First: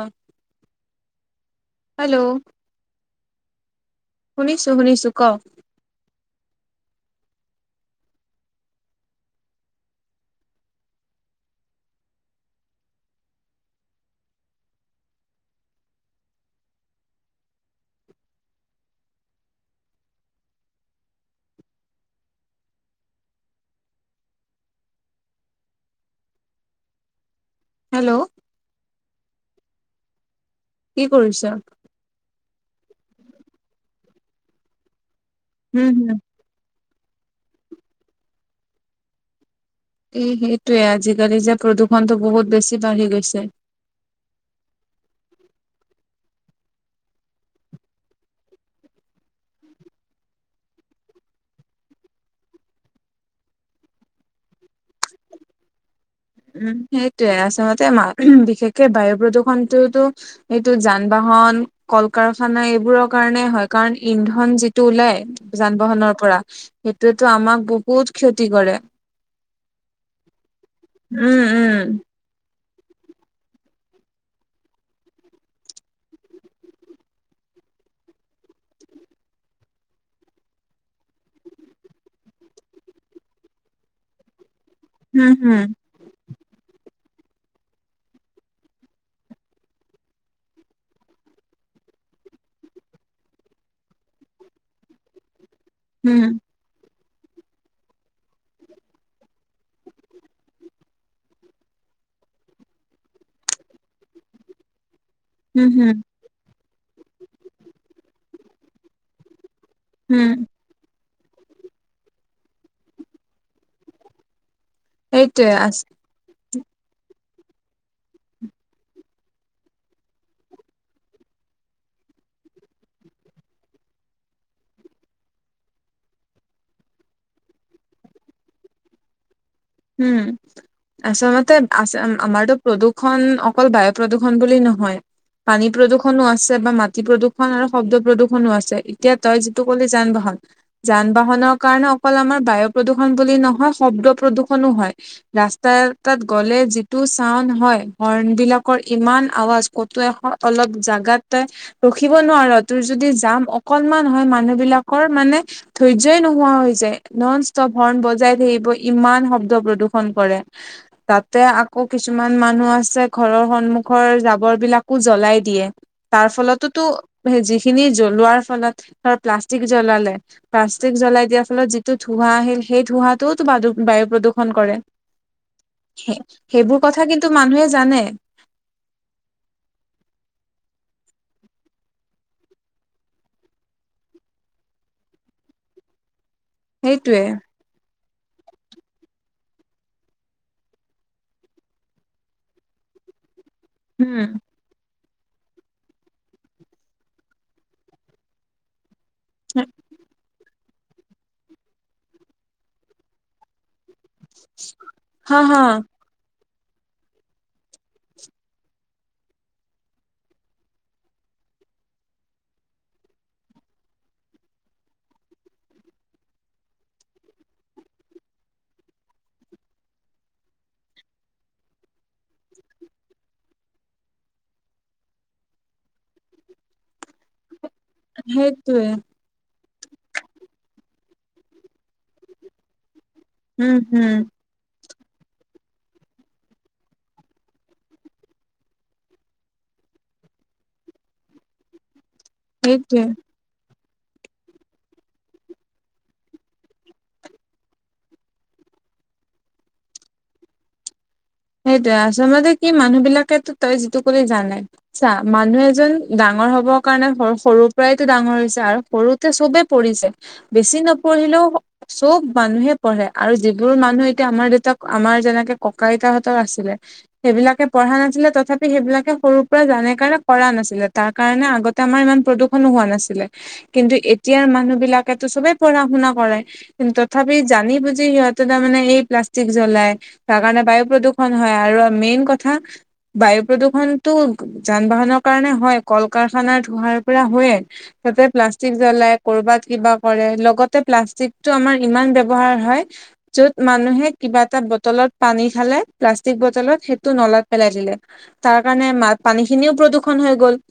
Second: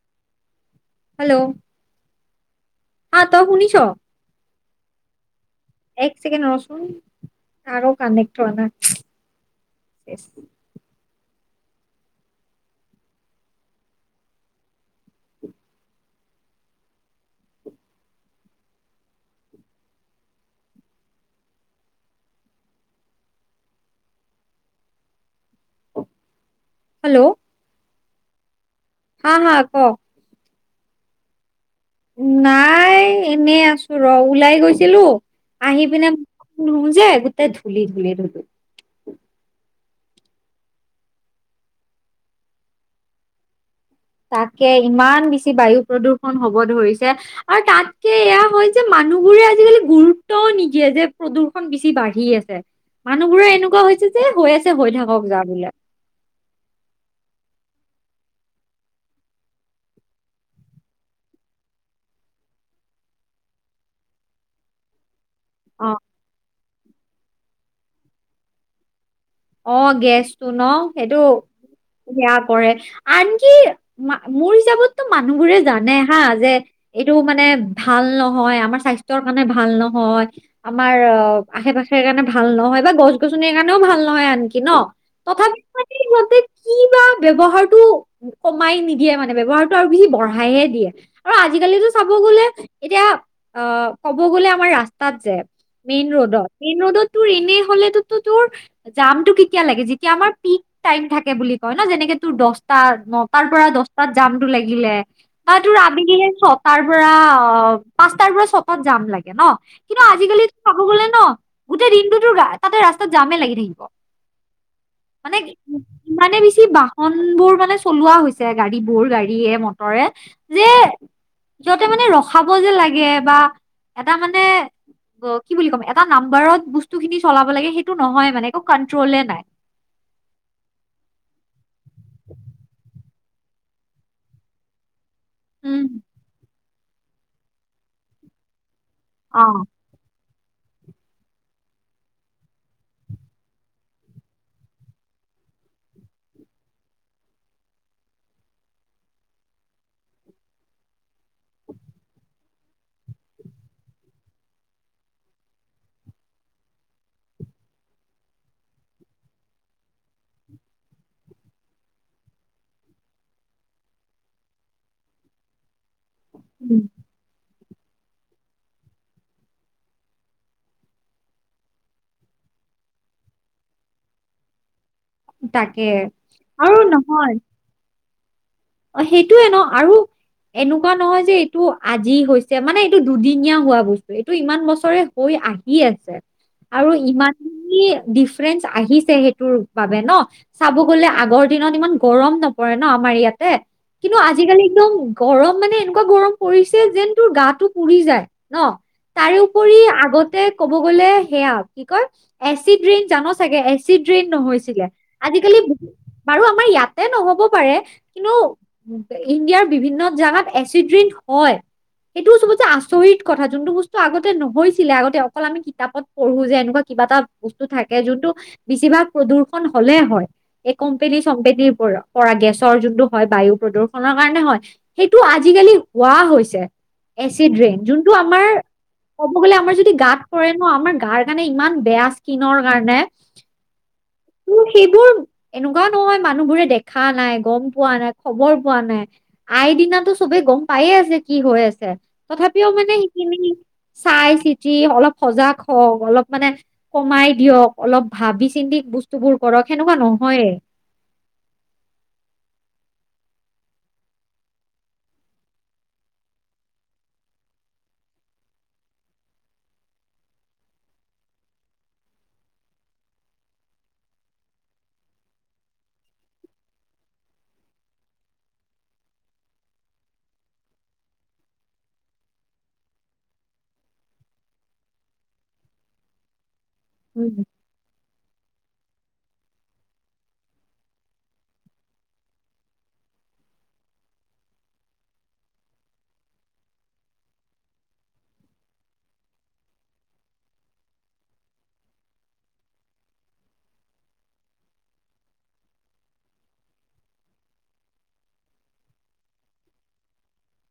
অ hello hello হা তই শুনিছ শুনিছো শুনিছো ক এক ছেকেণ্ড ৰচোন টাৱাৰ কানেক্ট হোৱা নাই হেল্ল হেল্ল হা হা ক কি কৰিছ নাই এনেই আছো ৰ ওলাই গৈছিলো আহি উম পিনে হুম। নুবুজে গোটেই ধূলি ধূলি ধূলি এ সেইটোৱে আজিকালি যে প্ৰদূষণটো বহুত বেছি বাঢ়ি গৈছে তাকে ইমান বেছি বায়ু প্ৰদূৰ্ষণ হব ধৰিছে আৰু তাতকে এয়া হয় যে মানুহবোৰে আজিকালি গুৰুত্বও নিদিয়ে যে প্ৰদূষণ বেছি বাঢ়ি আছে মানুহবোৰে এনেকুৱা হৈছে যে হৈ আছে হৈ থাক যা বোলে উম সেইটোয়ে আচলতে ওম বিশেষকে বায়ু প্ৰদূষণটোতো সেইটো যান বাহন কল কাৰখানা এইবোৰৰ কাৰণে হয় কাৰণ ইন্ধন যিটো ওলাই যান অ বাহনৰ পৰা সেইটোয়েতো আমাক বহুত ক্ষতি কৰে অ গেছটো ন সেইটো উম উম। বেয়া কৰে আনকি মোৰ হিচাপততো মানুহবোৰে জানে হা যে এইটো মানে ভাল নহয় আমাৰ স্বাস্থ্যৰ কাৰণে ভাল নহয় আমাৰ অ আশে পাশে কাৰণে ভাল নহয় বা গছ গছনিৰ কাৰণেও ভাল নহয় আনকি ন উম হুম তথাপিতো কি বা ব্যৱহাৰটো কমাই নিদিয়ে মানে ব্যৱহাৰটো আৰু বেছি বঢ়াইহে দিয়ে আৰু আজিকালিতো চাব গলে এতিয়া অ ক'ব গ'লে আমাৰ ৰাস্তাত যে মেইন হুম ৰোডত মেইন ৰোডত তোৰ এনেই হলেতো তোৰ জাম টো কেতিয়া লাগে যেতিয়া আমাৰ পিক টাইম থাকে বুলি কয় ন যেনেকে তোৰ দচটা নটাৰ পৰা দচটাত জামটো লাগিলে অ হুম তোৰ হুম। আবেলি ছটাৰ পৰা অ পাঁচটাৰ পৰা ছটাত যাম লাগে ন কিন্তু উম আজিকালিতো চাব গ'লে ন গোটেই দিনটো তোৰ তাতে ৰাস্তাত জামে লাগি থাকে মানেক সেইটোৱে আছ ইমানে বেছি বাহন বোৰ মানে চলোৱা হৈছে গাড়ী বোৰ গাড়ীয়ে, মটৰে যে সিহঁতে মানে ৰখাব যে লাগে বা এটা মানে কয় কি বুলি ক'ম এটা নাম্বাৰত বস্তু খিনি চলাব লাগে সেইটো নহয় মানে একো কন্ট্ৰলে নাই উম আচলতে আ আমাৰতো প্ৰদূৰ্ষন অকল বায়ু প্ৰদূৰ্ষণ বুলি নহয় পানী উম প্ৰদূ্ষনো আছে বা মাটি প্ৰদূৰণ আৰু শব্দ প্ৰদূৰনো আছে এতিয়া অ, তই যিটো ক'লি যান-বাহন, যান-বাহনৰ কাৰণে অকল আমাৰ বায়ু প্ৰদূষণ বুলি নহয় শব্দ প্ৰদূ প্ৰদূষনো হয় ৰাস্তা এতাত গ'লে যিটো চাউণ্ড হয়, হৰ্ণ বিলাকৰ ইমান আৱাজ কতো এখ অলপ জাগাটে ৰখিব নোৱাৰ তোৰ যদি যাম অকনমান হয় মানুহ বিলাকৰ মানে ধৈৰ্য্যই নোহোৱা হৈ যায় নন ষ্টপ হৰ্ণ বজাই থাকিব ইমান শ ব্দ প্ৰদূষণ কৰে তাতে আকৌ কিছুমান মানুহ আছে ঘৰৰ সন্মুখৰ জাবৰ বিলাকো জ্বলাই দিয়ে তাৰ উম, ফলতোতো সে যিখিনি জ্বলোৱাৰ ফলত, ধৰ প্লাষ্টিক জ্বলালে প্লাষ্টিক জ্বলাই দিয়াৰ ফলত যিটো ধোঁৱা আহিল সেই ধোঁৱাটো বাদু বায়ু প্ৰদূষণ কৰে। তাকে সে আৰু সেইবোৰ কথা কিন্তু নহয় মানুহে জানে অ সেইটোয়ে ন আৰু এনেকুৱা নহয় যে এইটো আজি হৈছে মানে এইটো দুদিনীয়া হোৱা বস্তু এইটো ইমান বছৰে হৈ আহি আছে আৰু সেইটোৱে ইমান কি ডিফেৰেন্স আহিছে সেইটোৰ বাবে ন চাব গলে আগৰ দিনত ইমান গৰম নপৰে ন আমাৰ ইয়াতে কিন্তু উম। আজিকালি একদম গৰম মানে এনেকুৱা গৰম পৰিছে যেন তোৰ গাটো পুৰি যায় ন তাৰ ওপৰি আগতে ক'ব গ'লে সেয়া কি কয় এচিড ৰিন জান চাগে এজ এচিড ৰেইন নহৈছিলে হা হা আজিকালি ব বাৰু আমাৰ ইয়াতে নহ'ব পাৰে কিন্তু ইণ্ডিয়াৰ বিভিন্ন জাগাত এচিড ৰিণ্ হয় এইটোও চবত চে আচৰিত কথা যোনটো বস্তু আগতে নহৈছিলে আগতে অকল আমি কিতাপত পঢ়ো যে এনেকুৱা কিবা এটা বস্তু থাকে যোনটো বেছিভাগ প্ৰদূ্ষন হলে হয় এই কোম্পেনী-চম্পেনীৰ পৰা গেছৰ যোনটো হয় বায়ু প্ৰদূষণৰ কাৰণে হয়। সেইটো আজিকালি হোৱা হৈছে এচিড ৰেইন যোন টো আমাৰ সেইটোৱে ক'ব গলে আমাৰ যদি গাত পৰে ন আমাৰ গাৰ কাৰণে ইমান বেয়া স্কিনৰ কাৰণে উম হুম ত সেইবোৰ এনেকুৱাও নহয় মানুহবোৰে দেখা নাই গম পোৱা নাই, খবৰ পোৱা, নাই আই দিনাটো চবেই গম পায়ে আছে কি হৈ আছে তথাপিও মানে সেইটোৱে। সেইখিনি চাই চিতি অলপ সজাগ হওঁক অলপ মানে কমাই দিয়ক অলপ ভাবি চিন্তি বস্তুবোৰ কৰক সেনেকুৱা নহয়ে। সেইটোয়ে আচলতে কি মানুহ বিলাকেটো তই যিটো কলি জানে ছা মানুহ এজন ডাঙৰ হব কাৰণে সৰুৰ পৰাইতো ডাঙৰ হৈছে আৰু সৰুত তে চবেই পঢ়িছে বেছি নপঢ়িলও চব মানুহে পঢ়ে আৰু যিবোৰ মানুহ এতিয়া আমাৰ দেতাক আমাৰ যেনেকে ককা-আইতাহত ৰ আছিলে সেইবিলাকে পঢ়া নাছিলে তথাপি সেইবিলাকে সৰুৰ পৰা জানে কাৰণে কৰা নাছিলে তাৰ কাৰণে আগত তে আমাৰ ইমান প্ৰদূৰ্ষনো হোৱা নাছিলে কিন্তু এতিয়াৰ মানুহবিলাকেটো সবেই পঢ়া-শুনা কৰে। তথাপি উম জানি বুজি সিহঁতে তাৰ মমানে এই প্লাষ্টিক জ্বলাই তাৰ কাৰণে বায়ু প্ৰদূষ হয়-হয়, আৰু মেইন কথা- বায়ু প্ৰদূৰণটো যান-বাহনৰ কাৰণে হয়, কল কাৰখানা ধোঁহাৰ পৰা হয়য়ে। তা'তে প্লাষ্টিক জ্বলাই কৰ'বাত কিবা কৰে, লগতে প্লাষ্টিকটো আমাৰ ইমান ব্যৱহাৰ হয়। য'ত মানুহে কিবা এটা বটলত পানী খালে- প্লাষ্টিক বটলত সেইটো নলাত পেলাই দিলে। তাৰ কাৰণে পানীখিনিও প্ৰদূষণ হৈ গ'ল।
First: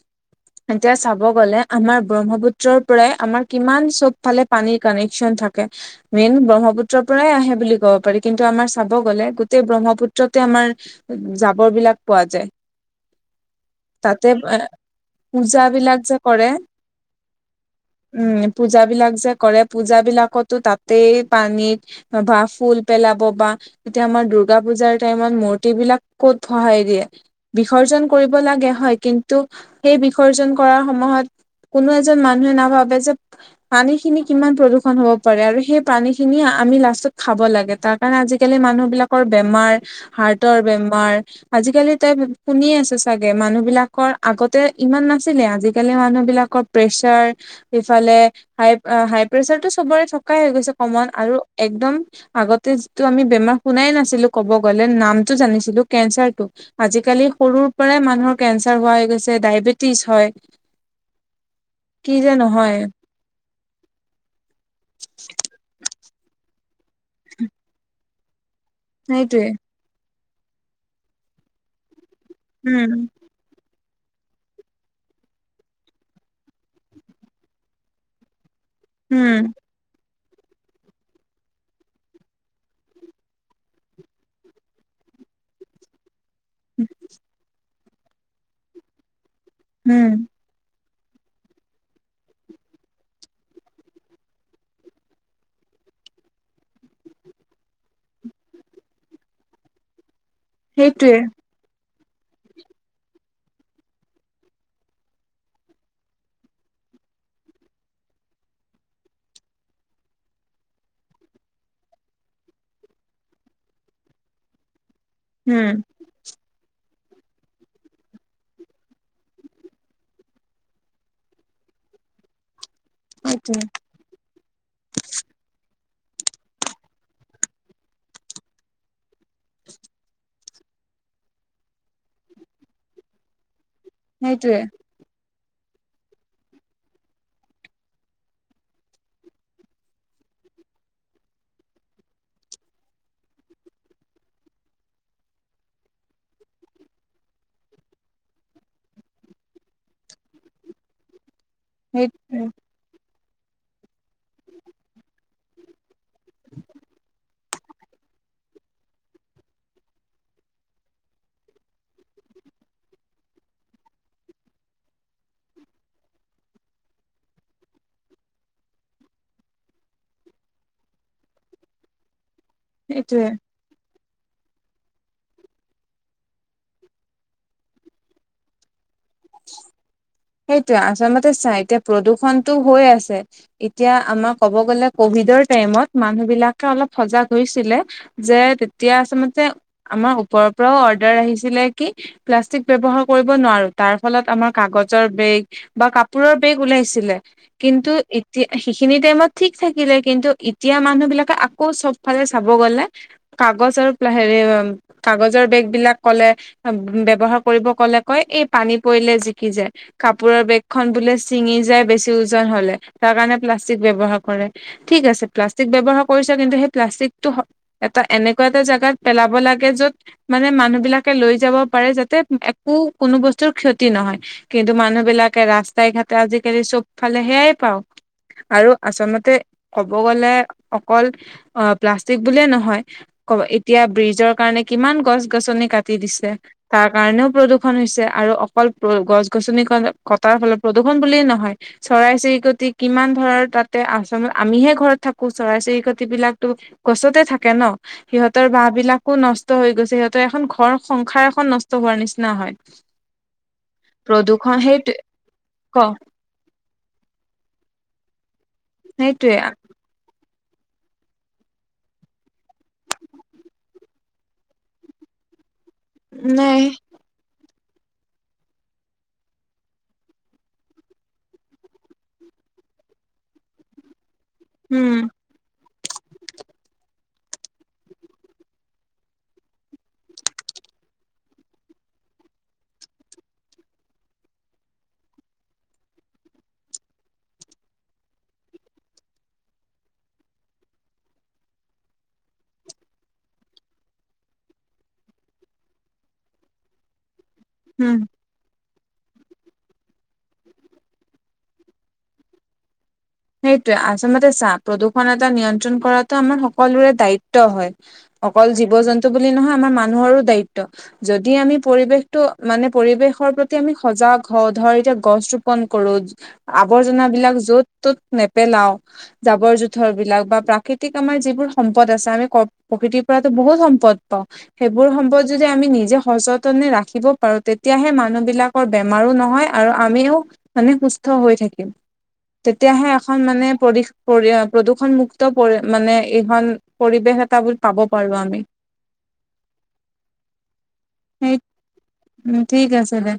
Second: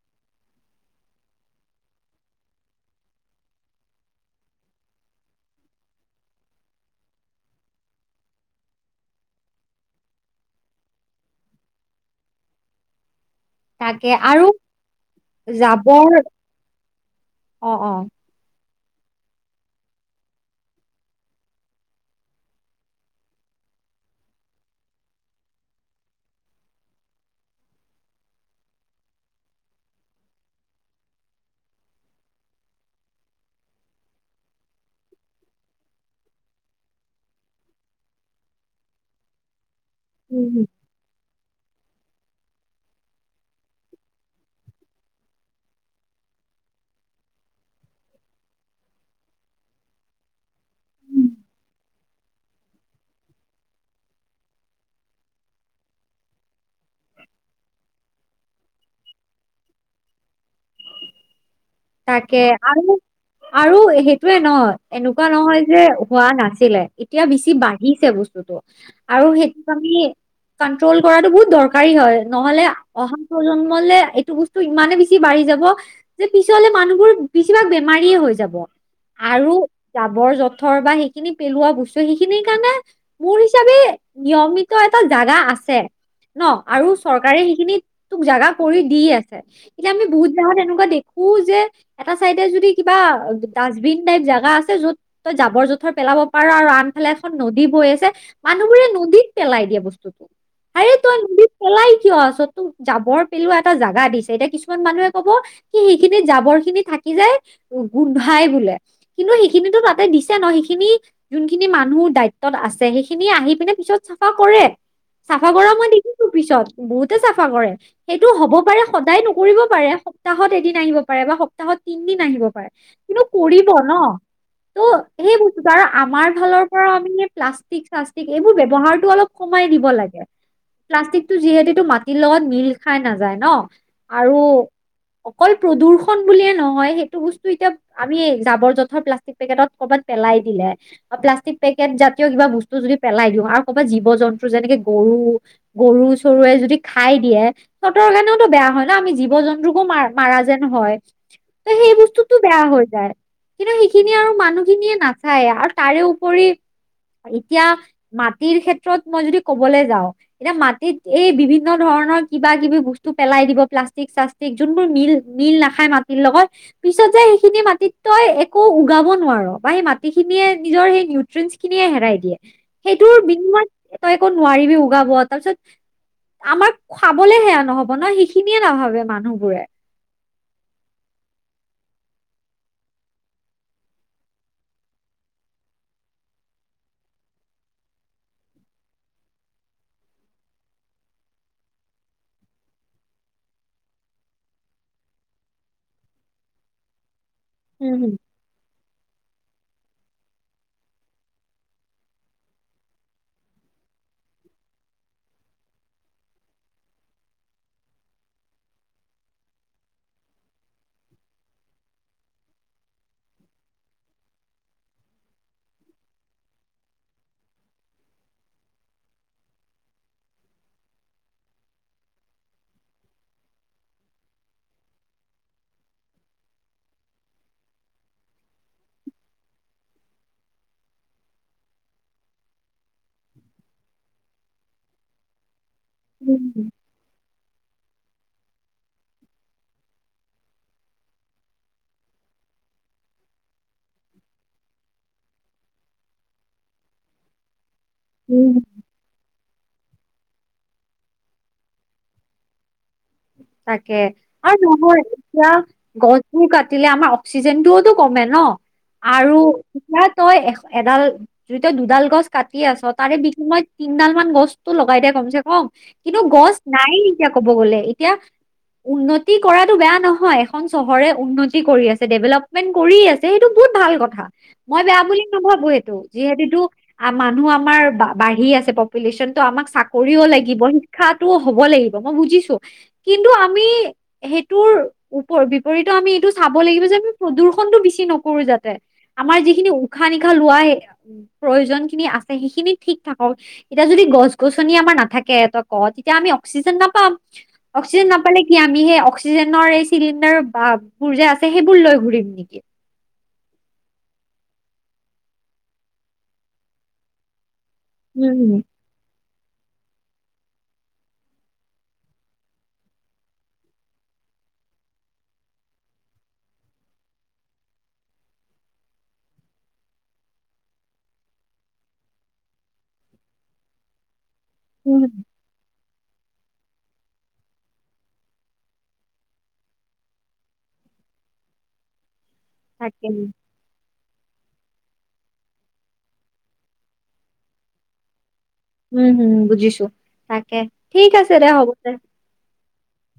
এতিয়া চাব গ'লে আমাৰ ব্ৰহ্মপুত্ৰৰ পৰাই আমাৰ কিমান চব ফালে- পানীৰ কাৰেণচন থাকে। মেইন ব্ৰহ্মপুত্ৰৰ পৰাই আহে বুলি ক'ব পাৰি, কিন্তু আমাৰ চাব গ'লে গোটেই ব্ৰহ্মপুত্ৰ- তে আমাৰ জাবৰ বিলাক পোৱা যায়। তাকে তা'তে আৰু পূজা বিলাক জাবৰ যে কৰে অ অ উমঁ। পূজাবিলাক যে কৰে পূজাবিলাকতো তাতেই পানীত বা ফুল পেলাব বা তেতিয়া আমাৰ দুৰ্গা পুজাৰ- টাইত মূৰ্ত বিলাক ক'ত গহাই দিয়ে। বিসৰ্জন কৰিব লাগে হয় কিন্তু সেই বিসৰ্জন কৰাৰ সময়ত- কোনো এজন মানুহে নাভাবে যে- পানীখিনি কিমান প্ৰদূষণ হ'ব পাৰে, আৰু সেই পানীখিনি আমি লাষ্টত খাব লাগে তা'ত। কাৰণ আজিকালি মানুহ বিলাকৰ বেমাৰ, হাৰ্টৰ উম বেমাৰ- আজিকালি তাই শুনি আছে, চাগে। মানুহবিলাকৰ আগতে ইমান নাছিলে, আজিকালি মানুহবিলাকৰ- প্ৰেছাৰ- ইফালে হাই, হাই প্ৰেচাৰতটো চবৰে থকাই হৈ গৈছে, কমন আৰু একদম। আগতে যিটো আমি বেমাৰ শুনাই নাছিলোঁ ক'ব গ'লে নামটো জানিছিলোঁ -কেঞ্চাৰটো। আজিকালি সৰুৰ পৰাই মানুহৰ কেঞ্চাৰ হোৱা হৈ গৈছে, ডায়েবেটিছ হয়। [inaudible] তাকে, নহয় আৰু-আৰু সেইটোয়ে ন, এনেকুৱা নহয় যে হোৱা নাছিলে। এতিয়া বেছি বাঢ়িছে বস্তুতটো, আৰু সেইটোৱে সেইটোক আমি কন্ট্ৰল কৰাটো বহুত দৰকাৰ। হয়, নহ'লে উম অহা প্ৰজন্মলে এইটো বস্তু ইমানে বেছি বাঢ়ি যাব, যে পিছ- পিছলৈ মানুহবোৰ বেছিভাগ বেমাৰীয়ে হৈ যাব, উম আৰু- জাবৰ-জোঁথৰ বা সেইখিনি পেলোৱা বস্তু সেইখিনিৰ কাৰণে- মোৰ হিচাপে নিয়মিত এটা জাগা আছে। ন' আৰু চৰকাৰে সেইখিনিত জাগা কৰি দি আছে। এতিয়া আমি উম বহুত দাহত এনেকুৱা দে- শু যে এটা চাইডে যদি কিবা ডাষ্টবিন টাইপ জোগা আছে য'ত তই জাবৰ-জোঁথৰ পেলাব পাৰা আৰু আনফালে এখন নদী বৈ আছে- মানুহবোৰে নদীত পেলাই দিয়ে বস্তুতটো। আৰে সেইটোৱে তই নদীত- পেলাই কিয় আছ? যাবৰ পেলোৱা এটা জেগা দিছে। এতিয়া কিছুমান মানুহে ক'ব- কি, সেইখিনি জাবৰখিনি থাকি যায়, গোন্ধায় বোলে। কিন্তু সেইখিনিতো তা'তে দিছে ন' সেইখিনি- যোনখিনি মানুহ দায়িত্বত আছে সেইখিনি আহি পিনে পিছত চাফা কৰে, চাফা উম কৰা মই- দেখিছো পিছত বহুতে চাফা কৰে, সেইটো হ'ব পাৰে সদায় নকৰিব পাৰে। সপ্তাহত এদিন আহিব পাৰে বা সপ্তাহত তিনিদিন আহিব পাৰে, কিন্তু সেইটোৱে কৰিব ন। [unintelligible] সেইবোৰ আমাৰ ফালৰ পৰা আমি প্লাষ্টিক-চাষ্টিক এইবোৰ ব্যৱহাৰটো অলপ কমাই দিব লাগে। প্লাষ্টিকটো যিহেতুটো মাটিৰ লগত মিল খাই নাযায় ন। আৰু সেইটোৱে। অকল প্ৰদূষণ বুলিয়েই নহয়, সেইটো বস্তু এতিয়া আমি জাবৰ-জোঁথৰ প্লাষ্টিক পেকেট কৰবাত পেলাই দিলে প্লাষ্টিক পেকেট জাতীয় কিবা বস্তু যদি পেলাই দিওঁ আৰু ক'বাত জীৱ-জন্তু যেনেকে গৰু গৰু-চৰুৱে যদি খাই দিয়ে সিহঁতৰ কাৰণেওতো বেয়া হয় ন? আমি জীৱ-জন্তুক মাৰা-মাৰা যেন হয়, ত সেই বস্তুটো বেয়া হৈ যায়। কিন্তু সেইখিনি আৰু মানুহখিনিয়ে নাচায়, আৰু তাৰে উপৰি এতিয়া মাটিৰ ক্ষেত্ৰত মই যদি কবলৈ যাওঁ এতিয়া মাটিত এই বিভিন্ন ধৰণৰ কিবা কিবি বস্তু পেলাই দিব, প্লাষ্টিক চা যোনবোৰ মিল মিল নাখায় মাটিৰ লগত পিছত যে সেইখিনি মাটিত তই একো উগাব নোৱাৰোঁ, বা সেই মাটিখিনিয়ে নিজৰ সেই খিনিয়ে হেৰাই দিয়ে, সেইটোৰ সেইটোৱে বিনিময়ত তই একো নোৱাৰিবি উগাব, তাৰপিছত আমাৰ খাবলৈ সেয়া নহ'ব ন সেইখিনিয়ে নাভাবে মানুহবোৰে। সেইটোৱে আচলতে চা এতিয়া প্ৰদূৰ্ষণটো হৈ আছে এতিয়া আমাৰ ক'ব গ'লে কভিডৰ টাইমত মানুহ বিলাকে অলপ সজাগ হৈছিলে যে তেতিয়া আচলতে আমাৰ ওপৰৰ পৰাও অৰ্ডাৰ আহিছিলে কি প্লাষ্টিক ব্যৱহাৰ কৰিব নোৱাৰো তাৰ ফলত আমাৰ কাগজৰ বেগ বা কাপোৰৰ বেগ ওলাইছিলে, কিন্তু উম, উম, সেইখিনি টাইমত ঠিক থাকিলে, কিন্তু এতিয়া মানুহবিলাকে আকৌ চবফালে চাব গ'লে কাগজৰ [unintelligible] কাগজৰ বেগবিলাক ক'লে ব্যৱহাৰ কৰিব ক'লে কয়, এই পানী পৰিলে জিকি যায়। কাপোৰৰ বেগখন বোলে ছিঙি যায় বেছি ওজন হ'লে, তাৰ কাৰণে প্লাষ্টিক ব্যৱহাৰ কৰে। ঠিক আছে, প্লাষ্টিক ব্যৱহাৰ কৰিছে কিন্তু সেই প্লাষ্টিকটো এটা এনেকুৱা এটা জাগাত পেলাব লাগে য'ত মানে মানুহ বিলাকে লৈ যাব পাৰে যাতে একো কোনো বস্তু কোনো ক্ষতি নহয়, কিন্তু মানুহ বিলাকে ৰাস্তাই ঘাটে আজিকালি চব ফালে সেয়াই পাওঁ। আৰু আচলতে ক'ব গ'লে অকল অ প্লাষ্টিক বুলিয়ে নহয় ক এতিয়া ব্ৰিজৰ কাৰণে কিমান গছ-গছনি কাটি দিছে উম, তাৰ কাৰণেও প্ৰদূষণ হৈছে। আৰু অকল গছ-গছনি ক-কটাৰ ফলত প্ৰদূষণ বুলিয়েই নহয় চৰাই-চিৰিকটি কিমান ধৰ তাতে আছে আমিহে ঘৰত থাকো চৰাই চিৰিকটি বিলাকতো গছতে থাকে ন, সিহঁতৰ উম। বাঁহ বিলাক নষ্ট হৈ গৈছে সিহঁতৰ এখন ঘৰ সংসাৰ এখন নষ্ট হোৱাৰ নিচিনা হয়। তাকে প্ৰদূষণ আৰু সেইটোৱে নহয় এতিয়া ক গছ বোৰ কাটিলে আমাৰ অক্সিজেন টোওতো কমে ন সেইটোৱে আৰু না তই এশ এডাল যদি তই দুডাল গছ কাটি আছো তাৰে বিষময়ত তিনডাল মান গছতো লগাই দে কমছে কম। কিন্তু গছ নাই নাইয়ে এতিয়া ক'ব গ'লে এতিয়া উন্নতি কৰাতটো বেয়া নহয়। এখন চহৰে উন্নতি কৰি আছে, ডেভেলপমেন্ট কৰি আছে সেইটো বহুত ভাল কথা, মই উম বেয়া বুলি নাভাবোঁ সেইটো, যিহেতু মানুহ আমাৰ বা বাঢ়ি আছে, পপুলেশ্যনতো আমাক চাকৰিও লাগিব শিক্ষাতোও হ'ব লাগিব মই বুজিছো। কিন্তু আমি সেইটোৰ ওপৰ বিপৰীতো আমি এইটো চাব লাগিব যে আমি প্ৰদূৰ্ষনটো বেছি নকৰো যাতে। আমাৰ যিখিনি উশাহ-নিশাহ লোৱাই প্ৰয়োজন খিনি আছে সেইখিনি ঠিক থাকক এতিয়া যদি গছ-গছনি আমাৰ নাথাকে তই কওঁ তেতিয়া আমি অক্সিজেন নাপাম। হম অক্সিজেন নাপালে কি আমি সেই অক্সিজেনৰ এই চিলিণ্ডাৰ বা বোৰ যে আছে সেইবোৰ লৈ ঘুৰিম নেকি? সেইতোৱে আচলতে চা প্ৰদূৰ্ষণ এটা নিয়ন্ত্ৰণ কৰাটো আমাৰ সকলোৰে দায়িত্ব হয়। উম, অকল উম, জীৱ জন্তু বুলি নহয় আমাৰ মানুহৰো দায়িত্ব যদি আমি পৰিৱেশটো মানে পৰিৱেশৰ প্ৰতি আমি সজাগ হওঁ ধৰ এতিয়া গছ ৰোপন কৰো আৱৰ্জনাবিলাক য'ত ত'ত নেপেলাওঁ জাবৰ জোথৰ বিলাক বা প্ৰাকৃতিক আমাৰ যিবোৰ সম্পদ আছে আমি ক প্ৰকৃতিৰ পৰাতো বহুত সম্পদ পাওঁ সেইবোৰ উম, সম্পদ যদি যদি আমি নিজে সচতনে ৰাখিব পাৰো তেতিয়াহে মানুহ বিলাকৰ বেমাৰো নহয় আৰু আমিও মানে সুস্থ হৈ থাকিম তেতিয়াহে তাকে এখন মানে প্ৰৰিষ প্ৰৰিয়া প্ৰদূষণমুক্ত পৰি মানে এইখন পৰিৱেশ এটা বুলি পাব পাৰো আমি উম হম বুজিছো তাকে ঠিক আছে দে হ'ব দে উম ঠিক আছে দে